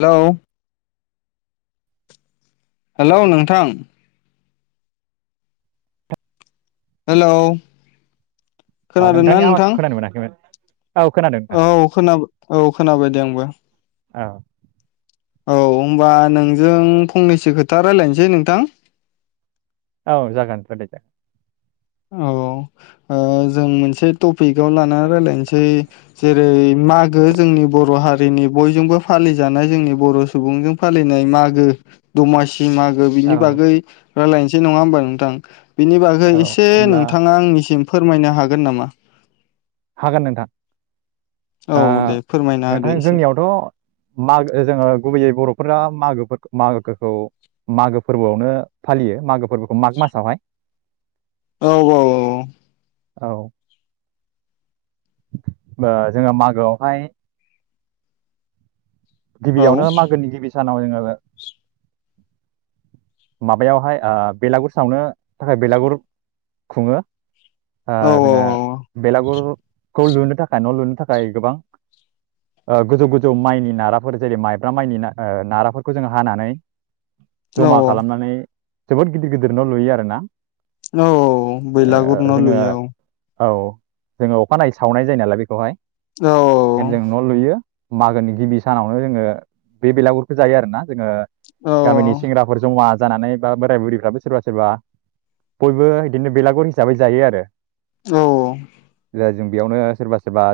Hello hello नोंथां hello अ खोनादोंना नोंथांनि नोंथां आवाजखौ खोनानो मोनाखैमोन औ खोनादों नोंथां औ खोनाबाय औ खोनाबाय दे आंबो। औ औ होनबा नोंजों फंनैसो खोथा रायजलायनोसै नोंथां। औ जागोन रायलायजागोन। औ ओ जों मोनसे टपिकआव लानानै रायज्लायनोसै जेरै मागो जोंनि बर' हारिनि बयजोंबो फालिजानाय जोंनि बर' सुबुंजों फालिनाय मागो दमासि मागो बिनि जागोन बागै रायज्लायनोसै नङा होमबा नोंथां। बिनि बागै औ इसे होमब्ला नोंथाङा आंनि सिम फोरमायनो हागोन नामा? हागोन नोंथां। औ ओ दे फोरमायना नोंथां होदो एसे जोंनियावथ मागो जोङो गुबैयै बर फुराफोर मागो मागोखौ मागो फोरबोआवनो फालियो मागो फोरबोखौ माग मासावहाय। औ औ औ। औ। ओ जोङो मागोआवहाय औ गिबियावनो मागोनि गिबि सानाव [unintelligible] माबायावहाय ओ बेलागुर सावनो थाखाय बेलागुर खुङो। औ ओङ जोङो बेलागुर खौ लुनो थाखाय न लुनो थाखाय गोबां ओ गोजौ गोजौ माइनि नाराफोर जेरै माइब्रा माइनि ओ नाराफोरखौ जोङो हानानै औ जमा औ खालामनानै जोबोद गिदिर गिदिर नलुयो आरोना औ औ बैलागुर ओ न जोङो लुयो औ औ जोङो अखानायै सावनाय जायो नालाय बेखौहाय औ जेन जों न लुयो। मागोनि गिबि सानावनो जोङो बे बेलागुरखौ जायो आरोना जोङो औ गामिनि सेंग्रा मुवा जानानै बा बोराय बुरिफ्राबो सोरबा सोरबा बयबो बिदिनो बेलागुर हिसाबै जायो आरो औ औ जा जों बेयावनो सोरबा सोरबा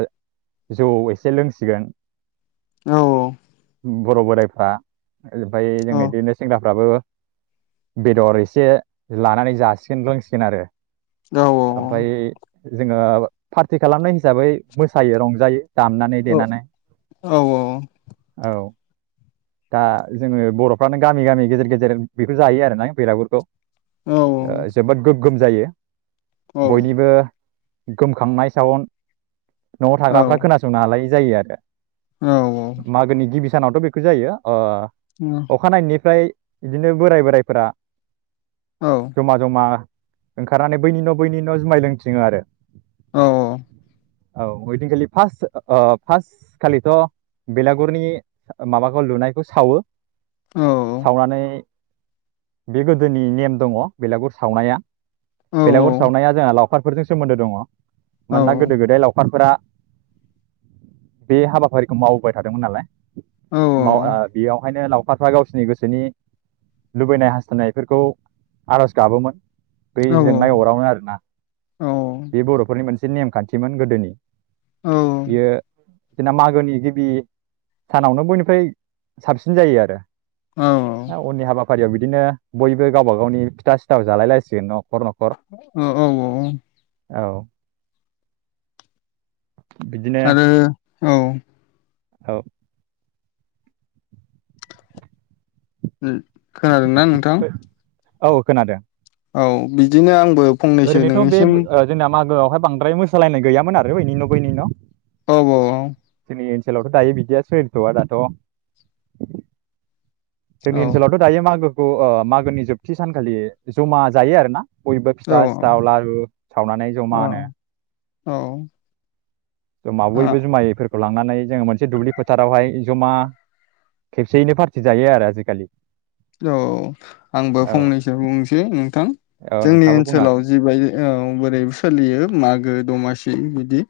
जौ एसे लोंसिगोन। औ औ। बर बोराइफ्रा। [unintelligible] औ फोराबो बेदर एसे लानानै जासिगोन लोंसिगोन आरो औ औ ओमफ्राय जोङो पार्टि खालामनाय हिसाबै मोसायो रंजायो दामनानै औ देनानै औ औ दा जोङो बरफ्रानो गामि गामि गेजेर गेजेर बेखौ जायो आरोना बेलागुरखौ जोबोद गोग्गोम जायो बयनिबो गोमखांनाय सावन न'आव थाग्राफ्रा खोनासंनो हालायै जायो आरो औ औ सिगांआवथ' बे फु जायो ओ अखानायनायनिफ्राय बिदिनो बोराय बोरायफोरा औ जमा जमा ओंखारनानै बैनि न' बैनि न' जुमाय लोंथिङो आरो औ औ औ ओइदिनखालि फास्ट ओ फास्ट खालिथ' बेलागुरनि माबाखौ लुनायखौ सावो सावनानै बे गोदोनि नेम दङ बेलागुर सावनाया बेलागुर सावनाया जोंहा लाव खारफोरजों सोमोन्दो दङ। मानोना गोदो गोदाय लावखारफोरा बे हाबाफारिखौ मावबोबाय थादोंमोन नालाय माव ओ बेयावहायनो लाव खारफ्रा गावसोरनि गोसोनि लुबैनाय हास्थायनायफोरखौ आरज गाबोमोन बै जोंनाय अरावनो आरोना बे बर'फोरनि मोनसे एसे नेमखान्थिमोन गोदोनि इयो [unintelligible] मागोनि गिबि सानावनो बयनिफ्राय साबसिन जायो आरो उननि हाबा फारियाव बिदिनो बयबो गावबा गावनि फिथा सिथाव जालायलायसिगोन न' ओ औ औ औ बिदिनो आरो औ। औ ओम खोनादोंना नोंथां? औ खोनादों। औ बिदिनो आं बो फंनैसो नोंनिसिम गोआवहाय बांद्राय मोसालायनाय गैयामोन आरो बैनि न' बैनि न'। औ औ सोलावथ' दायो बिदिया सोलिथ'आ दाथ' जोंनि औ ओनसोलावथ' दायो मागो ओ आ मागोनि जोबथि सानखालि ज'मा जायो आरोना। बयबो औ फिथा औ सिथाव, लारु सावनानै औ ज'मा नो। औ ओ, मावैबो जुमायफोर लांनानै जोङो मोनसे दुब्लि फोथारावहाय ज'मा खेबसेयैनो फार्थि जायो आरो आजिकालि। औ आंबो औ फंनैसो बुंनोसै नोंथां। औ जोंनि नोंथाङाबो बुंनो ओनसोलाव हागोन जिबायदि औ बोरै सोलियो माग गो द'मासि बिदि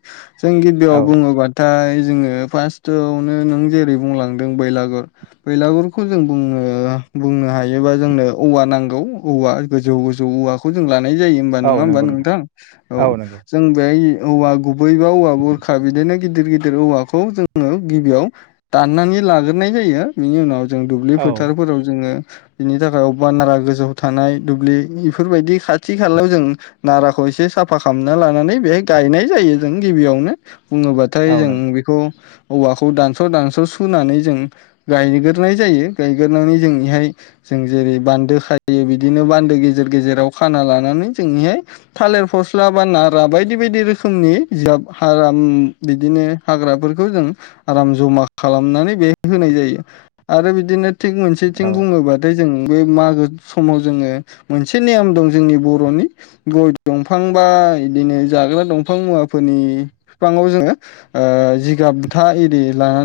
जों औ गिबियाव बुङोबाथाय जोङो फास्टोआवनो नों जेरै बुंलांदों बैलागुर बैलागुरखौ जों बुङो बुंनो हायोबा जोंनो औवा नांगौ औवा गोजौ गोजौ औवाखौ जों ला नाय जायो ओमबा औ नङा ओमबा नंगौ नोंथां, औ जों बेहाय औवा गुबै बा औवा बुरखा बिदिनो गिदिर गिदिर औवाखौ जोङो गिबियाव दाननानै लाग्रोनाय जायो बेनि उनाव जों दुब्लि औ फोथारफोराव ङो बिनि थाखाय अबबा नारा गोजौआव थानाय दुब्लि इफोरबायदि खाथि खालायाव जों नाराखौ इसे साफा खालामना लानानै बेहाय गायनाय जायो जों गिबियावनो। औ बुङोबाथाय जों नंगौ बेखौ औवाखौ दानस' दानस' सुनानै जों गायगोरनाय जायो गायगोरनानै जों निहाय जों जेरै बान्दो खायो बिदिनो बान्दो गेजेर गेजेराव खाना लानानै जोंनि थालिर फस्ला बा नारा बायदि बायदि रोखोमनि जिगाब हाग्रा ओम बिदिनो हाग्राफोरखौ जों आराम ज'मा खालामनानै बेयाय होनाय जायो आरो बिदिनो थिग मोनसे थिं औ बुङोबाथाय जों बे मागो समाव जोङो मोनसे नेम दं जोंनि बर'नि गय दंफां बा इदिनो जाग्रा दंफां मुवाफोरनि फिफाङाव जोङो ओ जिगाब बुथा एरि लानानै